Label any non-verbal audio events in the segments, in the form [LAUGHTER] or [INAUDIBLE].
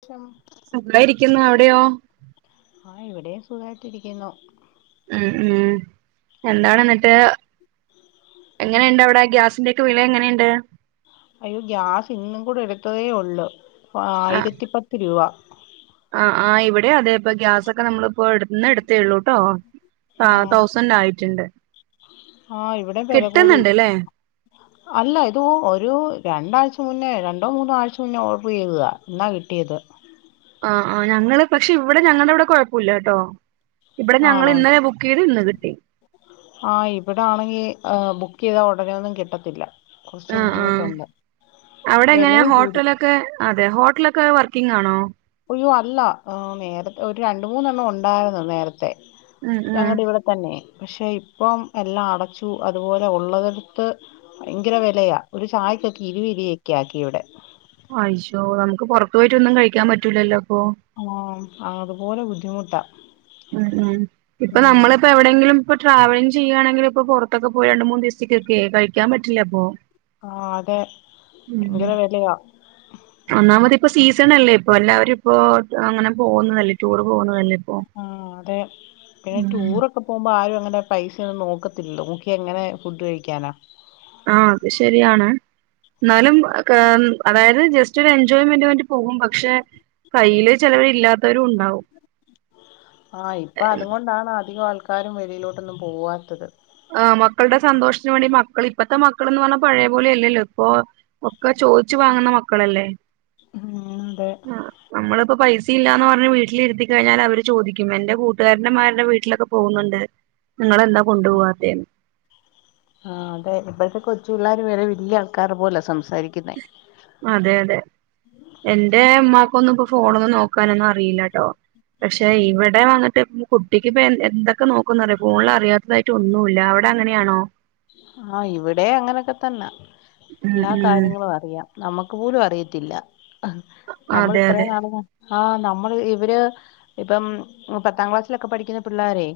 [INAUDIBLE] സുഖായിരിക്കുന്നു അവിടെയോ? ആഹ് ഇവിടെയും സുഖായിട്ടിരിക്കുന്നു. ഉം ഉം എന്താണ് എന്നിട്ട്. എങ്ങനെയുണ്ട് അവിടെ ഗ്യാസിന്റെ ഒക്കെ വില എങ്ങനെയുണ്ട്? അയ്യോ ഗ്യാസ് ഇന്നും കൂടെ എടുത്തതേ ഉള്ളു ആയിരത്തി പത്ത് രൂപ ആഹ് ആഹ് ഇവിടെം അതെ ഇപ്പൊ ഗ്യാസൊക്കെ നമ്മളിപ്പോ എട് ഇന്ന് എടുത്തേള്ളൂട്ടോ. ആഹ് തൗസന്റ് ആയിട്ടുണ്ട്. ആഹ് ഇവിടെം വെല കൂടി. കിട്ടുന്നുണ്ട് ല്ലേ അല്ല ഇത് ഒരു രണ്ടാഴ്ച മുന്നേ രണ്ടോ മൂന്നോ ആഴ്ച മുന്നേ ഓർഡർ ചെയ്തതാ ഇന്നാ കിട്ടിയത്. ആഹ് ആഹ് ഞങ്ങള് പക്ഷെ ഇവിടെ ഞങ്ങളുടെ ഇവിടെ കൊഴപ്പില്ലാട്ടോ ഇവടെ ഞങ്ങള് ഇന്ന് ബുക്ക് ചെയ്തു ഇന്ന് കിട്ടി ആഹ് ഇവിടെ ആണെങ്കി ഏഹ് ബുക്ക് ചെയ്താ ഒടനെയൊന്നും കിട്ടത്തില്ല. കൊറച്ച് ആഹ് ആഹ് ബുദ്ധിമുട്ടുണ്ട് അവിടെ എങ്ങനെയാ വെലയും കൂടി ഹോട്ടലൊക്കെ അതെ ഹോട്ടലൊക്കെ വർക്കിംഗ്‌ ആണോ? ഒയ്യോ അല്ല നേരത്തെ ഒരു രണ്ടു മൂന്നെണ്ണം ഉണ്ടായിരുന്നു നേരത്തെ ഉം ഉം ഞങ്ങളുടെ ഇവിടെ തന്നെയേ പക്ഷെ ഇപ്പം എല്ലാം അടച്ചു അതുപോലെ ഉള്ളതെടുത്ത് ഭയങ്കര വെലയാ ഒരു ചായ്ക്കൊക്കെ ഇരുവിരിയൊക്കെ ആക്കി ഇവിടെ. അജ്ജോ നമുക്ക് പോറത്തു പോയിട്ട് ഒന്നും കഴിക്കാൻ പറ്റൂല്ലല്ലോ അപ്പൊ ആഹ് അതുപോലെ ബുദ്ധിമുട്ടാ ഉം ഉം ഇപ്പൊ ഉം നമ്മളിപ്പോ എവിടെയെങ്കിലും ഇപ്പ ട്രാവലിംഗ് ചെയ്യുകയാണെങ്കി ഇപ്പോ പുറത്തൊക്കെ പോയിയണ്ട് മൂ ദിവസക്കൊക്കെ കഴിക്കാൻ പറ്റില്ല അപ്പോ ആഹ അതെ ഉം ഭയങ്കര വിലയാ ഒന്നാമത് ഇപ്പ സീസൺ അല്ലേ ഇപ്പൊ എല്ലാവരും ഇപ്പോ അങ്ങനെ പോകുന്നതല്ലേ ടൂറ് പോകുന്നതല്ലേ ഇപ്പൊ ആഹ അതെ പിന്നെ റ്റുറൊക്കെ ഒക്കെ പോമ്പോ ആരും അങ്ങനെ പൈസ ഒന്നും നോക്കത്തില്ലോ നോക്യാ ഇങ്ങനെ ഫുഡ് കഴിക്കാനാ ആഹ അത് ശരിയാണ് എന്നാലും ക അതായത് ജസ്റ്റ് ഒരു എൻജോയ്മെന്റ് വേണ്ടി പോകും പക്ഷെ കയ്യില് ചിലർ ഇല്ലാത്തവരും ഉണ്ടാവും ആഹ ഇപ്പൊ അത് കൊണ്ടാണ് അധികം ആൾക്കാരും വെളിയിലോട്ടൊന്നും പോവാത്തത് ആഹ മക്കളുടെ സന്തോഷത്തിന് വേണ്ടി മക്കൾ ഇപ്പഴത്തെ മക്കൾ എന്ന് പറഞ്ഞാൽ പഴയ പോലും ഇല്ലല്ലോ ഇപ്പൊ ഒക്കെ ചോദിച്ചു വാങ്ങുന്ന മക്കളല്ലേ ഉ അതെ ആഹ് നമ്മളിപ്പോ പൈസ ഇല്ലാന്ന് പറഞ്ഞഞ് വീട്ടിലിരുത്തി കഴിഞ്ഞാൽ അവര് ചോദിക്കും എന്റെ കൂട്ടുകാരന്റെമാരുടെ വീട്ടിലൊക്കെ പോകുന്നുണ്ട് നിങ്ങളെന്താ കൊണ്ടുപോവാത്ത എന്ന് ആഹ അതെ ഇവിഴത്തെ കൊച്ചു പിള്ളേർ വേറെ വല്യ ആൾക്കാർ പോലെ സംസാരിക്കുന്നേ അതെ അതെ എന്റെ അമ്മാക്കൊന്നും ഇപ്പോൊ ഫോണ ഒന്നും നോക്കാനൊന്നും അറിയില്ലട്ടോ പക്ഷെ ഇവിടെ വന്നിട്ട് കുട്ടിക്ക്പ്പൊ എ എന്തൊക്കെ നോക്കന്ന്റിയോ ഫോണിൽ അറിയാത്തതായിട്ട് ഒന്നുമല്ല അവിടെ അങ്ങനെയാണോ ആഹ ഇവിടെ അങ്ങനെയൊക്കെ തന്നെ ഉം എല്ലാ ഉം കാര്യങ്ങളും അറിയാം നമ്മുക്ക് പോലും അറിയത്തില്ല നമ്മൾ അതെ അതെ ഇത്രയും നാള ആഹ നമ്മള് ഇവര് ഇപ്പം പത്താം ക്ലാസ്സിലൊക്കെ പഠിക്കുന്ന പിള്ളോരേ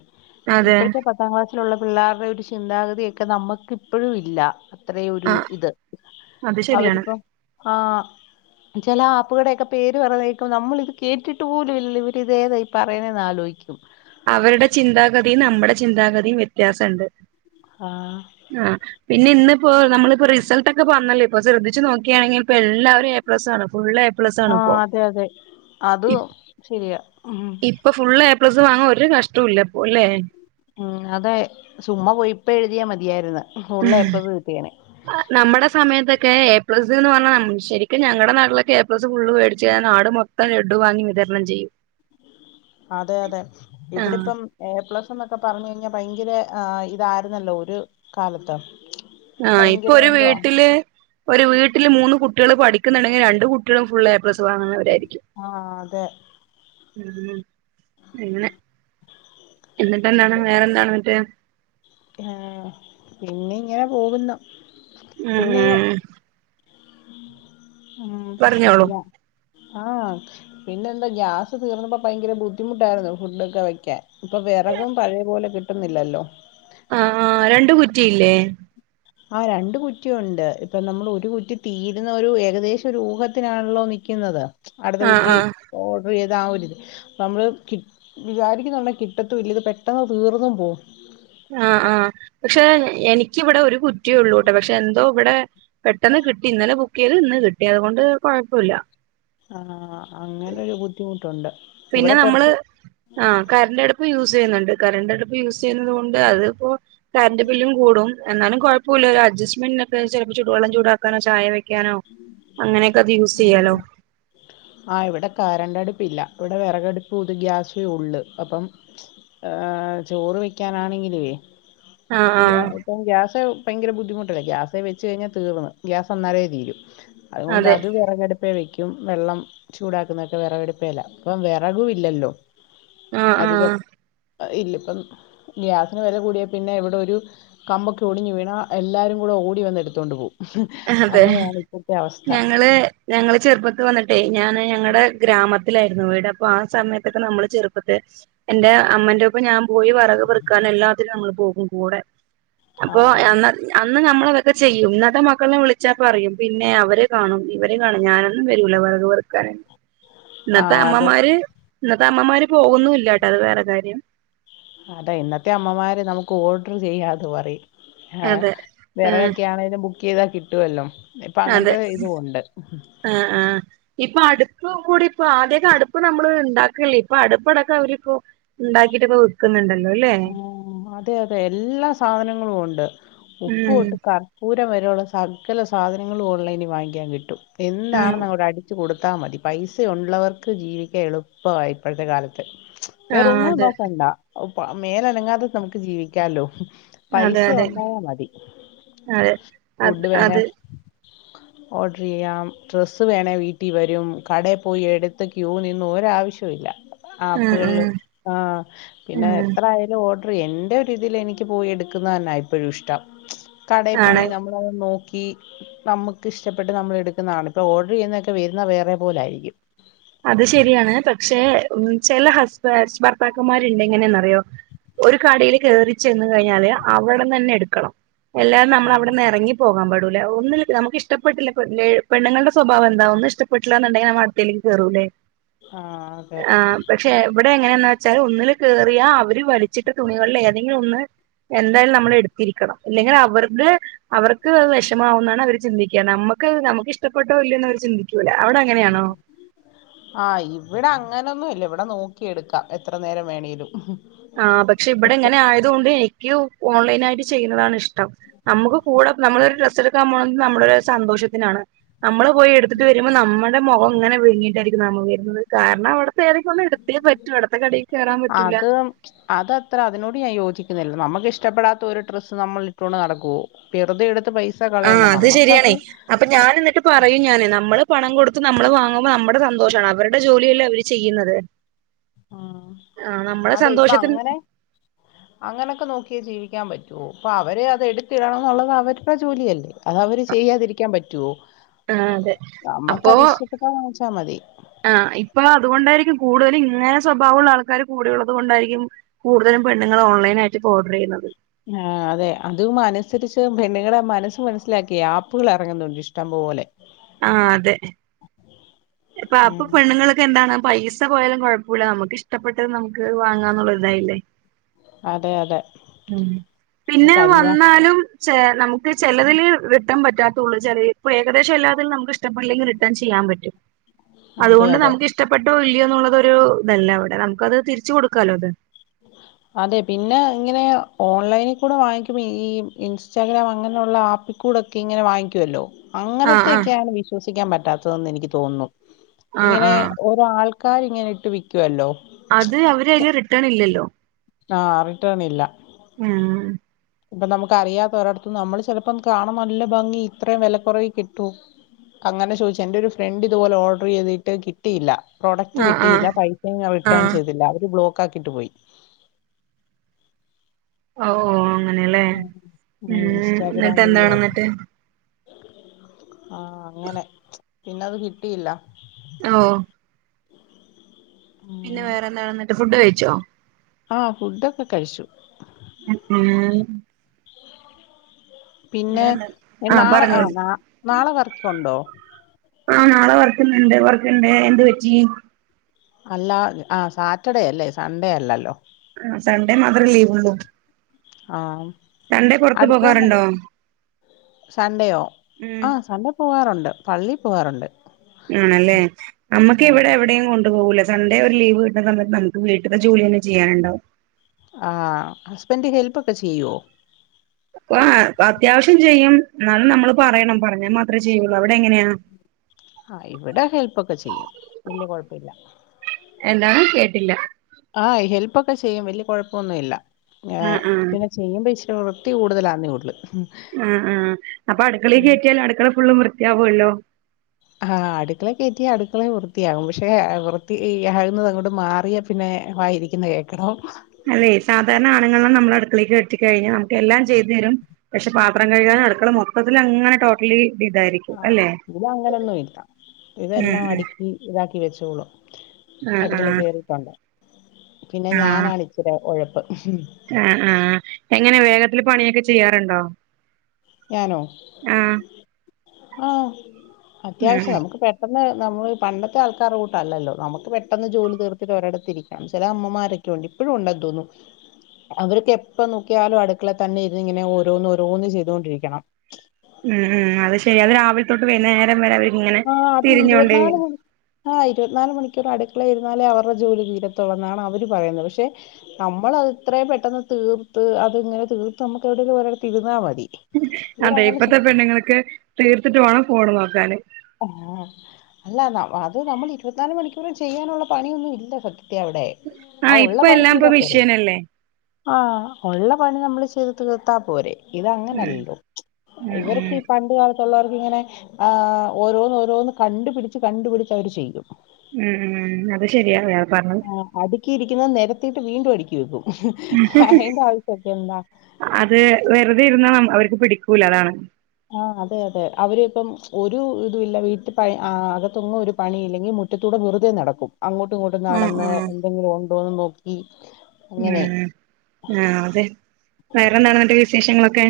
അതെ ഇപ്പോഴത്തെ പത്താം ക്ലാസ്സിലുള്ള പിള്ളേരുടെ ഒരു ചിന്താഗതിയൊക്കെ നമ്മുക്ക് ഇപ്പോഴും ഇല്ല അത്രയൊ ഒരു ആഹ് ഇത് അത് ശരിയാണ് അവരിപ്പം ആഹ ചില ആപ്പുകളുടെയൊക്കെ പേര് പറയുന്ന കേൾക്കുമ്പോ നമ്മൾ ഇത് കേട്ടിട്ട് പോലും ഇല്ല ഇവരി ഇതേതായി പറയാണെന്ന് ആലോചിക്കും അവരുടെ ചിന്താഗതിയും നമ്മുടെ ചിന്താഗതിയും വ്യത്യാസുണ്ട് ആഹ ആഹ പിന്നെ ഇനിപ്പോ നമ്മളിപ്പോ റിസൾട്ട്ക്കെ പറന്നല്ലേ ഇപ്പൊ ശ്രദ്ധിച്ച നോക്കാണങ്കിപ്പ എല്ലാവരും എ പ്ലസ്സണ് ഫുൾ എ പ്ലസ് ആണ് ആഹ ഇപ്പോ അതെ അതെ അത് ശരിയാ ഉ ഇപ്പൊ ഫുള് എ പ്ലസ് വാങ്ങാൻ ഒരു കഷ്ടം ഇല്ലപ്പൊ അല്ലേ ഉം അതെ ചുമ്മ പോയിപ്പ എഴുതിയ മതിയായിരുന്നു ഫുൾ എ പ്ലസ് കീട്ടിയേന നമ്മുടെ സമയത്തൊക്കെ എ പ്ലസ് എന്ന് പറഞ്ഞാ ശരിക്കും ഞങ്ങളുടെ നാട്ടിലൊക്കെ എ പ്ലസ് ഫുള് മേടിച്ച് നാട് മം ടു വാങ്ങി വിതരണം ചെയ്യും അതെ അതെ ആഹ് ഇവിടിപ്പം എ പ്ലസ് എന്നൊക്കെ പറഞ്ഞ കഴിഞ്ഞാൽ ഭയങ്കര ഇതായിരുന്നല്ലോ ഒരു കാലത്ത് ആഹ ഇപ്പൊ ഭയങ്കര ഒരു എന്തുവാ വീട്ടില് ഒരു വീട്ടില് മൂന്ന് കുട്ടികള് പഠിക്കുന്നുണ്ടെങ്കിൽ രണ്ട കുട്ടികളും ഫുള്ളായി പ്രസവാങ്ങുന്നവരായിരിക്കും ആഹ് അതെ ഉ പിന്നെ എന്നിട്ട് എന്താണ് വേറെന്താണ് മറ്റേ ആഹ പിന്നെ ഇങ്ങനെ പോകുന്നു പിന്നെ ഉം ഉ പറഞ്ഞോളൂ മോ ആഹ പിന്നെ എന്താ ഗ്യാസ് തീർന്നപ്പോ ഭയങ്കര ബുദ്ധിമുട്ടായിരുന്നു ഫുഡൊക്കെ വെക്കാൻ ഇപ്പൊ വിറകും പഴയ പോലെ കിട്ട കിട്ടുന്നില്ലല്ലോ ആഹ് ആഹ് രണ്ടു കുറ്റിയില്ലേ ആഹ് രണ്ട് കുറ്റി ഉണ്ട് ഇപ്പൊ നമ്മൾ ഒരു കുറ്റി തീരുന്ന ഒരു ഏകദേശം ഒരു ഊഹത്തിനാണല്ലോ നിക്കുന്നത് അടുത്ത ആഹ് കുറ്റി ആഹ് ഓർഡർ ചെയ്ത് ആഹ് ഒരു ഇത് നമ്മള് ക വിചാരിക്കുന്ന കിട്ടത്തും ഇല്ല ഇത് പെട്ടെന്ന് തീർന്നും പോവും ആഹ ആഹ പക്ഷെ എനിക്കിവിടെ ഒരു കുറ്റിയ ഉള്ളൂട്ടെ പക്ഷെ എന്തോ ഇവിടെ പെട്ടെന്ന് കിട്ടി ഇന്നലെ ബുക്ക് ചെയ്ത് ഇന്ന് കിട്ടി അതുകൊണ്ട് കുഴപ്പമില്ല ആഹ് അങ്ങനൊരു ബുദ്ധിമുട്ടുണ്ട് പിന്നെ ഇവിടെ നമ്മള് കുറച്ച് ആഹ് കറന്റെടുപ്പ് യൂസ് ചെയ്യുന്നുണ്ട് കറണ്ട് അടുപ്പ് യൂസ് ചെയ്യുന്നത് കൊണ്ട് അതിപ്പോ കറണ്ട് ബില്ലും കൂടും എന്നാലും കുഴപ്പമില്ല ഒരു അഡ്സ്മെന്റിനൊക്കെ ചിലപ്പോ ചെലപ്പോ ചൂടാക്കാനോ ചായ വെ നോ അങ്ങനെയൊക്കെ അത് യൂസ് ചെയ്യാലോ ഉം ആഹ് ഇവിടെ കരണ്ട് അടുപ്പ് ഇല്ല ഇവിടെ വിറകടുപ്പും ഇത് ഗ്യാസെ ഉള്ളു അപ്പം ചോറ് വക്കാനാണെങ്കിലേ ആഹ് ആഹ് ഇപ്പം ഗ്യാസ് ഭയങ്കര ബുദ്ധിമുട്ടല്ലേ ഗ്യാസെ വെച്ച് കഴിഞ്ഞാൽ തീർന്ന് ഗ്യാസ് അന്നേരെ തീരും അതുകൊണ്ട് അതെ അത് വിറകെടുപ്പ വെക്കും വെള്ളം ചൂടാക്കുന്നതൊക്കെ വിറകടുപ്പേല അപ്പം വിറകും ഇല്ലല്ലോ ആഹ് അധികം ആഹ് ഇല്ല ഇപ്പം ഗ്യാസിന് വില കൂടിയെ പിന്നെ ഇവിടെ ഒരു കമ്പൊക്കെ ഒടിഞ്ഞു വീണാ എല്ലാരും കൂടെ ഓടി വന്ന് എടുത്തോണ്ട് പോവും അതെ അങ്ങനെയണ ഞങ്ങള് ഞങ്ങള് ചെറുപ്പത്ത് വന്നിട്ടെ ഞാന് ഞങ്ങടെ ഗ്രാമ ത്തിലായിരുന്നു വീട് അപ്പൊ ആ സമയത്തൊക്കെ നമ്മള് ചെറുപ്പത്തെ എന്റെ അമ്മന്റെ ഒപ്പം ഞാൻ പോയി വെറക് പെറുക്കാനും എല്ലാത്തിനും നമ്മള് പോകും കൂടെ ആ അപ്പൊ അ അന്ന് നമ്മളതൊക്കെ ചെയ്യും ഇന്നത്തെ മക്കളെ വിളിച്ചാൽ പറയും പിന്നെ അവര് കാണും ഇവര് കാണും ഞാനൊന്നും വരൂല വെറക് പെറുക്കാനെ ആ ഇന്നത്തെ അതെ അമ്മമാര് ഇന്നത്തെ അമ്മമാര് പോവൊന്നുംഇല്ലാട്ടോ അത് വേറെ കാര്യം അതെ ഇന്നത്തെ അമ്മമാർ നമുക്ക് ഓർഡർ ചെയ്യാന്ന് പറയും ആഹ അതെ ആഹ് വെറകൊക്കെ ആണേലും ബുക്ക് ചെയ്താ കിട്ടുവല്ലോ ഇപ്പ അതെ അങ്ങനത്തെ ഇതും ഉണ്ട് ആഹ് ആഹ് ഇപ്പൊ അടുപ്പ് കൂടി ഇപ്പൊ ആദ്യൊക്കെ അടുപ്പ് നമ്മള് ഉണ്ടാക്കലല്ലേ ഇപ്പൊ അടുപ്പടക്കം അവരിപ്പോ ഇണ്ടാക്കിട്ട് ഇപ്പ വിൽക്കുന്ന്ണ്ടല്ലോ അല്ലെ ഉം അതെ അതെ എല്ലാ സാധനങ്ങളും ഉണ്ട് ഉപ്പ് ഉം തൊട്ട് കർ പൂരം വരെയുള്ള സകല സാധനങ്ങളും ഓൺലൈനിൽ വാങ്ങിക്കാൻ കിട്ടും ഉം എന്താണ്ന്ന് അങ്ങോട്ട് അടിച്ചു കൊടുത്താൽ മതി പൈസ ഉള്ളവർക്ക് ജീവിക്കാ എളുപ്പാ ഇപ്പഴ്ത്തെ കാലത്ത് ആ വേറൊന്നും അതെ നോക്കണ്ട മേലനങ്ങാതെ നമുക്ക് ജീവിക്കാല്ലോ അതെ പൈസ അതെ ഉണ്ടായാ മതി അതെ അത് ഫുഡ് വേണേ അത് ഓർഡർ ചെയ്യാം ഡ്രസ്സ് വേണേ വീട്ടിൽ വരും കടയിൽ പോയി എടുത്ത് ക്യൂ നിന്ന് ഒരാവശ്യമില്ല ഉം ആപ്പുകളില് ഉം ആഹ് പിന്നെ ഉം എത്രയാലും ഓർഡർ എന്റെ ഒരു ഇതിൽ എനിക്ക് പോയി എടുക്കുന്നത് തന്നെ ഇപ്പോഴും ഇഷ്ടം കടയിൽ ആണ് പോയി നമ്മ നോക്കി നമുക്ക് ഇഷ്ടപ്പെട്ട് നമ്മൾ എടുക്കുന്നതാണ് ഇപ്പോൾ ഓർഡർ ചെയ്യുന്നതൊക്കെ വരുന്നത് വേറെ പോലെ ആയിരിക്കും അത് ശരിയാണ് പക്ഷേ ഉം ചില ഹസ്ബൻ ഭർത്താക്കന്മാരുണ്ട് എങ്ങനെയെന്നറിയോ ഒരു കടൽ കയറി ചെന്ന് കഴിഞ്ഞാല് അവിടെ തന്നെ എടുക്കണം അല്ലാതെ നമ്മൾ അവിടെന്ന് ഇറങ്ങി പോകാൻ പാടൂലേ ഒന്നും നമുക്ക് ഇഷ്ട്ടപെട്ടില്ല പെണ്ണങ്ങളുടെ സ്വഭാവ എന്താ ഒന്നും ഇഷ്ടട്ടില്ലാന്നുണ്ടെങ്കിൽ നമ്മള് അടുത്തലേക്ക് കേറൂലേ ആഹ് അതെ പക്ഷെ എവിടെ എങ്ങനെയാന്ന് വെച്ചാൽ ഒന്നില് കേറിയാ അവര് വലിച്ചിട്ട തുണികളിൽ ഏതെങ്കിലും ഒന്ന് എന്തായാലും നമ്മൾ എടുത്തിരിക്കണം ഇല്ലെങ്കിൽ അവർക്ക് അവർക്ക് അത് വിഷമാവുന്നാണ് അവര് ചിന്തിക്കുക നമുക്ക് നമുക്ക് ഇഷ്ടപ്പെട്ടോ ഇല്ലയോന്ന് അര് ചിന്തി ക്കൂല അവിടെ അങ്ങനെയാണോ ആഹ് ഇവിടെ അങ്ങനൊന്നും ഇല്ല ഇവിടെ നോക്കി എടുക്കാം എത്ര നേരം വേണേലും ആഹ് പക്ഷെ ഇവിടെ ഇങ്ങനെ ആയതുകൊണ്ട് എനിക്ക് ഓൺലൈനായിട്ട് ചെയ്യുന്നതാണ് ഇഷ്ടം നമുക്ക് കൂടെ നമ്മളൊരു ഡ്രസ് എടുക്കാൻ പോകണന്നത് നമ്മുടെ ഒരു സന്തോഷത്തിനാണ് നമ്മള് പോയി എടുത്തിട്ട് വരുമ്പോ നമ്മുടെ മുഖം ഇങ്ങനെ വീങ്ങിയിട്ടായിരിക്കും നമ്മള് വരുന്നത് കാരണം അവർക്ക് ഏതെങ്കിലും ഒന്ന് എടുത്തേ പറ്റൂ അടുത്ത കടയിൽ കയറാൻ പറ്റൂല അത് അതത്ര അതിനോട് ഞാൻ യോജിക്കുന്നില്ല നമ്മക്ക് ഇഷ്ടപ്പെടാത്ത ഒരു ഡ്രസ്സ് നമ്മളിട്ടോണ്ട് നടക്കുവോ ധൃതി എടുത്ത് പൈസ ആ കളയണ്ട അത് നമ്മക്കത് ശരിയാണേ അപ്പൊ ഞാൻ എന്നിട്ട് പറയും ഞാന് നമ്മള് പണം കൊടുത്ത് നമ്മള് വാങ്ങുമ്പോൾ നമ്മുടെ സന്തോഷവാണ് അവരുടെ ജോലിയല്ലേ അവര് ചെയ്യുന്നത് ആഹ് ആ നമ്മുടെ അതെ ഇപ്പൊ സന്തോഷത്തിന് അങ്ങനെ അങ്ങനൊക്കെ നോക്കിയാ ജീവിക്കാൻ പറ്റുവോ അപ്പൊ അവര് അത് എടുത്തിടണം എന്നുള്ളത് അവരുടെ ജോലിയല്ലേ അത് അവര് ചെയ്യാതിരിക്കാൻ പറ്റുവോ ആ അതെ നമ്മക്ക് അത് ഇഷ്ടപ്പെട്ടാ വാങ്ങിച്ചാൽ മതി ആഹ് ഇപ്പൊ അതുകൊണ്ടായിരിക്കും കൂടുതലും ഇങ്ങനെ സ്വഭാവമുള്ള ആൾക്കാര് കൂടെയുള്ളത് കൊണ്ടായിരിക്കും കൂടുതലും പെണ്ണുങ്ങള് ഓൺലൈനായിട്ട് ഇപ്പോ ഓഡർ ചെയ്യുന്നത് ആഹ് അതെ അതും അനുസരിച്ച് പെണ്ണുങ്ങടെ മനസ്സ് മനസ്സിലാക്കി ആപ്പുകൾ ഇറങ്ങുന്നുണ്ട് ഇ ഷ്ടം പോലെ ആഹ് അതെ പ്പൊ അപ്പൊ ഉം പെണ്ണുങ്ങളൊക്കെ എന്താണ് പൈസ പോയാലും കൊഴപ്പവില നമ്മുക്ക് ഇഷ്ടപ്പെട്ടത് നമുക്ക് വാങ്ങാം എന്നുള്ള ഒരു ഇതായില്ലേ അതെ അതെ ഉം പിന്നെ കല്യാ വന്നാലും ചെല നമുക്ക് ചെലതില് റിട്ടേൺ പറ്റാത്തുള്ളൂ ചെറി ഇപ്പൊ ഏകദേശം എല്ലാത്തിലും നമുക്കിഷ്ടപ്പെട്ടില്ലെങ്കിൽ റിട്ടേൺ ചെയ്യാൻ പറ്റും അതെ അതുകൊണ്ട് അതെ നമുക്ക് ഇഷ്ടപ്പെട്ടോ ഇല്യോന്നുള്ളതൊരു ഇതല്ല അവിടെ നമുക്കത് തിരിച്ചു കൊടുക്കാലോ അത് [INAUDIBLE] അതെ പിന്നെ ഇങ്ങനെ ഓൺലൈനിക്കൂടെ വാങ്ങിക്കുമ്പോ ഈ ഇൻസ്റ്റാഗ്രാം അങ്ങനെയുള്ള ആപ്പിൽ ക്കൂടൊക്കെ ഇങ്ങനെ വാങ്ങിക്കൂലോ ആ ആ അങ്ങനത്തെയൊക്കെ ആണ് വിശ്വസിക്കാൻ പറ്റാത്തതെന്ന് എനിക്ക് തോന്നുന്നു ആ ഇങ്ങനെ ആ ഓ രോ ആൾക്കാര് ഇങ്ങനെ ഇട്ട് വിക്കുവല്ലോ അത് അവര് അയില് റിട്ടേണില്ലല്ലോ ആഹ് റിട്ടേണില്ല ഉം ഇപ്പൊ നമുക്കറിയാത്ത ഒരിടത്തന്ന് നമ്മള് ചെലപ്പോ കാണാൻ നല്ല ഭംഗി ഇത്രയും വെലകൊറവിൽ കിട്ടും അങ്ങനെ ചോയിച്ച എന്റെ ഒരു ഫ്രണ്ട് ഇതുപോല ഓഡറ് ചെയ്തിട്ട് കി ട്ടിയില്ല പ്രോഡക്റ്റ് ആഹ് ആഹ് കിട്ടിയില്ല പൈസയും റിട്ടേൺ ആഹ് ചെയ്തില്ല അവര് ബ്ലോക്കാക്കിയിട്ട് പോയി ഓ ഓ അങ്ങനെയല്ലേ ഉം ഉം എന്നിട്ട് എന്താണ് മറ്റേ ആഹ് അങ്ങനെ പിന്നത് കിട്ടിയില്ല ഓ പിന്നെ ഉം വേറെന്നാ എന്നിട്ട് ഫുഡ്‌ കഴിച്ചോ ആഹ് ഫുഡൊക്കെ കഴിച്ചു ഉം ഉം പിന്നെ ആഹ് നാളെ ആ പറഞ്ഞോളൂ നാ നാളെ വർക്ക് ഒണ്ടോ ആഹ് നാളെ വർക്കിന്നൊണ്ട് വർക്കുണ്ട് എന്ത് പറ്റി അല്ലാ ആഹ് സാറ്റർഡേയാലേ സൺഡേ അല്ലല്ലോ ആഹ് സൺഡേ മാത്രം ലീവൊള്ളൂ ആഹ് പുറത്ത് അടുത്ത്‌ തന്ന പോകാറുണ്ടോ സൺഡേയോ ഉം ആഹ് സൺ‌ഡേ പോവാറുണ്ട് പള്ളി പോവാറുണ്ട് ആണല്ലേ നമ്മക്ക് ആഹ് ഇവിടെ എവിടെയും കൊണ്ടു പോകൂല സൺ‌ഡേ ഒരു ലീവ് കിട്ടുന്ന സമയത്ത് നമുക്ക് വീട്ത്തെ ജോല്യന്നെ ചെയ്യാനുണ്ടാവും ആഹ് ഹസ്ബൻഡ് ഹെൽപ്പക്കെ ചെയ്യോ വആ അത്യാവശ്യം ചെയ്യും ന്നാലും നമ്മള് പറയണം പറഞ്ഞാ മാത്രചെയ്യുള്ളൂ അവിടെ എങ്ങനെയാ ആ ഇവിടെ ഹെൽപ്പൊക്കെ ചെയ്യും വല്യ കൊഴപ്പില്ല എന്താണ് കേട്ടില്ല ആഹ് ഹെൽപ്പൊക്കെ ചെയ്യും വല്യ കൊഴപ്പൊന്നുഇല്ല ആഹ് ആഹ് പിന്നെ ചെയ്യുമ്പോ ഇച്ചിരി വൃത്തി കൂടുതലാന്നേ ഒള്ളൂ ആ ആഹ് അപ്പൊ അടുക്കളെ കേറ്റിയാലടുക്കള ഫുള്ളും വൃത്തി യാവൊല്ലോ ആഹ് അടുക്കളേ കേറ്റിയ അടുക്കളയും വൃത്തിയാകും. പക്ഷെ വൃത്തി ആകുന്നത് അങ്ങോട്ട് മാറിയ പിന്നെ വായിരിക്കുന്ന കേക്കണം അതേയ് സാധാരണ ആണുങ്ങളെ നമ്മളടുക്കളേക്ക് കേറ്റി കഴിഞ്ഞാ നമുക്കെല്ലാം ചെയ്തരും പക്ഷെ പാത്രം കഴ്കാന് അടുക്കള മൊത്തത്തിലങ്ങനെ ടോ [UNINTELLIGIBLE] ഇതായിരിക്കും ആഹ് അല്ലെ ഇത് ഉം ഹും കി ഇതാക്കി വെച്ചോളും ആഹ് അടുക്കളെ ആഹ് കേറിട്ടൊണ്ടേ പിന്നെ ഞാനാണിച്ചിരി ഒഴപ്പ് ആ ആഹ് എങ്ങനെ വേഗത്തില് പണിയൊക്കെ ചെയ്യാറ്ണ്ടോ ഞാനോ ആഹ് ഉം അത്യാവശ്യം നമ്മക്ക് പെ ട്ടന്ന് നമ്മള് പണ്ടത്തെ ആൾക്കാരെ കൂട്ടല്ലല്ലോ, നമുക്ക് പെട്ടെന്ന് ജോലി തീർത്തിട്ട് ഒരെടത്ത് ഇരിക്കണം. ചെല അമ്മമാരെ ക്കെ ഉണ്ട് ഇപ്പഴും ഉണ്ടെന്ന് തോന്നുന്നു അവർക്കെപ്പനോക്കിയാലും അടുക്കളെ തന്നെ ഇരുന്നിങ്ങനെ ഓരോന്നോരോന്ന് ചെയ്തോണ്ടിരിക്കണം ഉം ഉം അത് ശരിയാ, അത് രാവിലെ തൊട്ട് വൈന്നേരം വരെ അവരിങ്ങനെ ആഹ് അത് തിരിഞ്ഞോണ്ടേ ഇരുപത്തിനാല് ആഹ് ഇരുപത്തിനാല് മണിക്കൂർ അടുക്കളെ ഇരുന്നാലേ അവരുടെ ജോലി തീരത്തുള്ളന്നാണവര് പറയുന്നത്, പക്ഷെ നമ്മളത് ത്രേം പെട്ടെന്ന് തീർത്ത് അത്ങ്ങനെ തീർത്തമ്മുക്ക് എവിടെലും ഒരെടത്തിരുന്നാ മതി അതെ ഇവരങ്ങനെ ഇപ്പത്തെ ചിന്തിക്കില്ല പെണ്ണുങ്ങൾക്ക് തീർത്തിട്ടു വേണം ഫോണ് നോക്കാന് ആഹ് അല്ല നം അത് നമ്മളിരുപത് നാല് മണിക്കൂറും ചെയ്യാനുള്ള പണിയൊന്നും ഇല്ല സത്യത്തി അവിടെ ആ ആഹ് ഉള്ള ഇപ്പൊ പണി എല്ലാം ഇപ്പൊ ചെയ്താ പോരെ മിഷ്യനല്ലേ ആഹ് ഒള്ള പണി നമ്മള് ചെയ്ത് തീർത്താ പോരെ ഉം ഇതങ്ങനല്ലല്ലോ ഉം ഉം ഇവർക്കീ പണ്ട് കാലത്തുള്ളവർക്കിങ്ങനെ ആഹ് ഓരോന്നോരോന്ന് കണ്ടുപിടിച്ച് കണ്ടുപിടിച്ചവര് ചെയ്യും ഉം ഉം അത് ശെരിയാ ഇയാള് പർഞ്ഞത് അടുക്കിയിരിക്കുന്നത് നിരത്തിയിട്ട് വീണ്ടും അടുക്കി വെക്കും, അയ്ന്റാവിശ്യൊക്കെ എന്താ അത് വെറുതെ ഇരുന്ന നം അവർക്ക് പിടിക്കൂല അതാണ് ആഹ് അതെയതെ അവരിപ്പം ഒരു ഇതു ഇല്ല വീട്ടി പയ് ആ അകത്തൊന്നും ഒരു പണിയില്ലെങ്കി മു റ്റത്തൂടെ വെറുതെ നടക്കും. അങ്ങോട്ടും ഇങ്ങോട്ടും ഉം നടന്ന്, ഉം എന്തെങ്കിലു ഉണ്ടോന്നും നോക്കി അങ്ങനെ ഉം ആ അതെ വേറെന്താണ്ന്നട്ട് വിശേഷങ്ങളൊക്കെ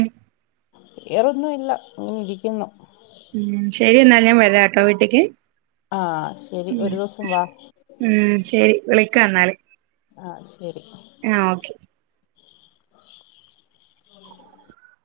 വേറൊന്നു ഇല്ല, ഇങ്ങനിരിക്കുന്നു ഉം ശരി എന്നാല്, ഞാൻ വരാട്ടോ വീട്ടിക്ക് ആഹ് ശരി ഒരു ദിവസം വാ ഉം ശരി വിളിക്കാന്നാല് ആഹ് ശരി ഏഹ് ഓക്കെ. [UNINTELLIGIBLE]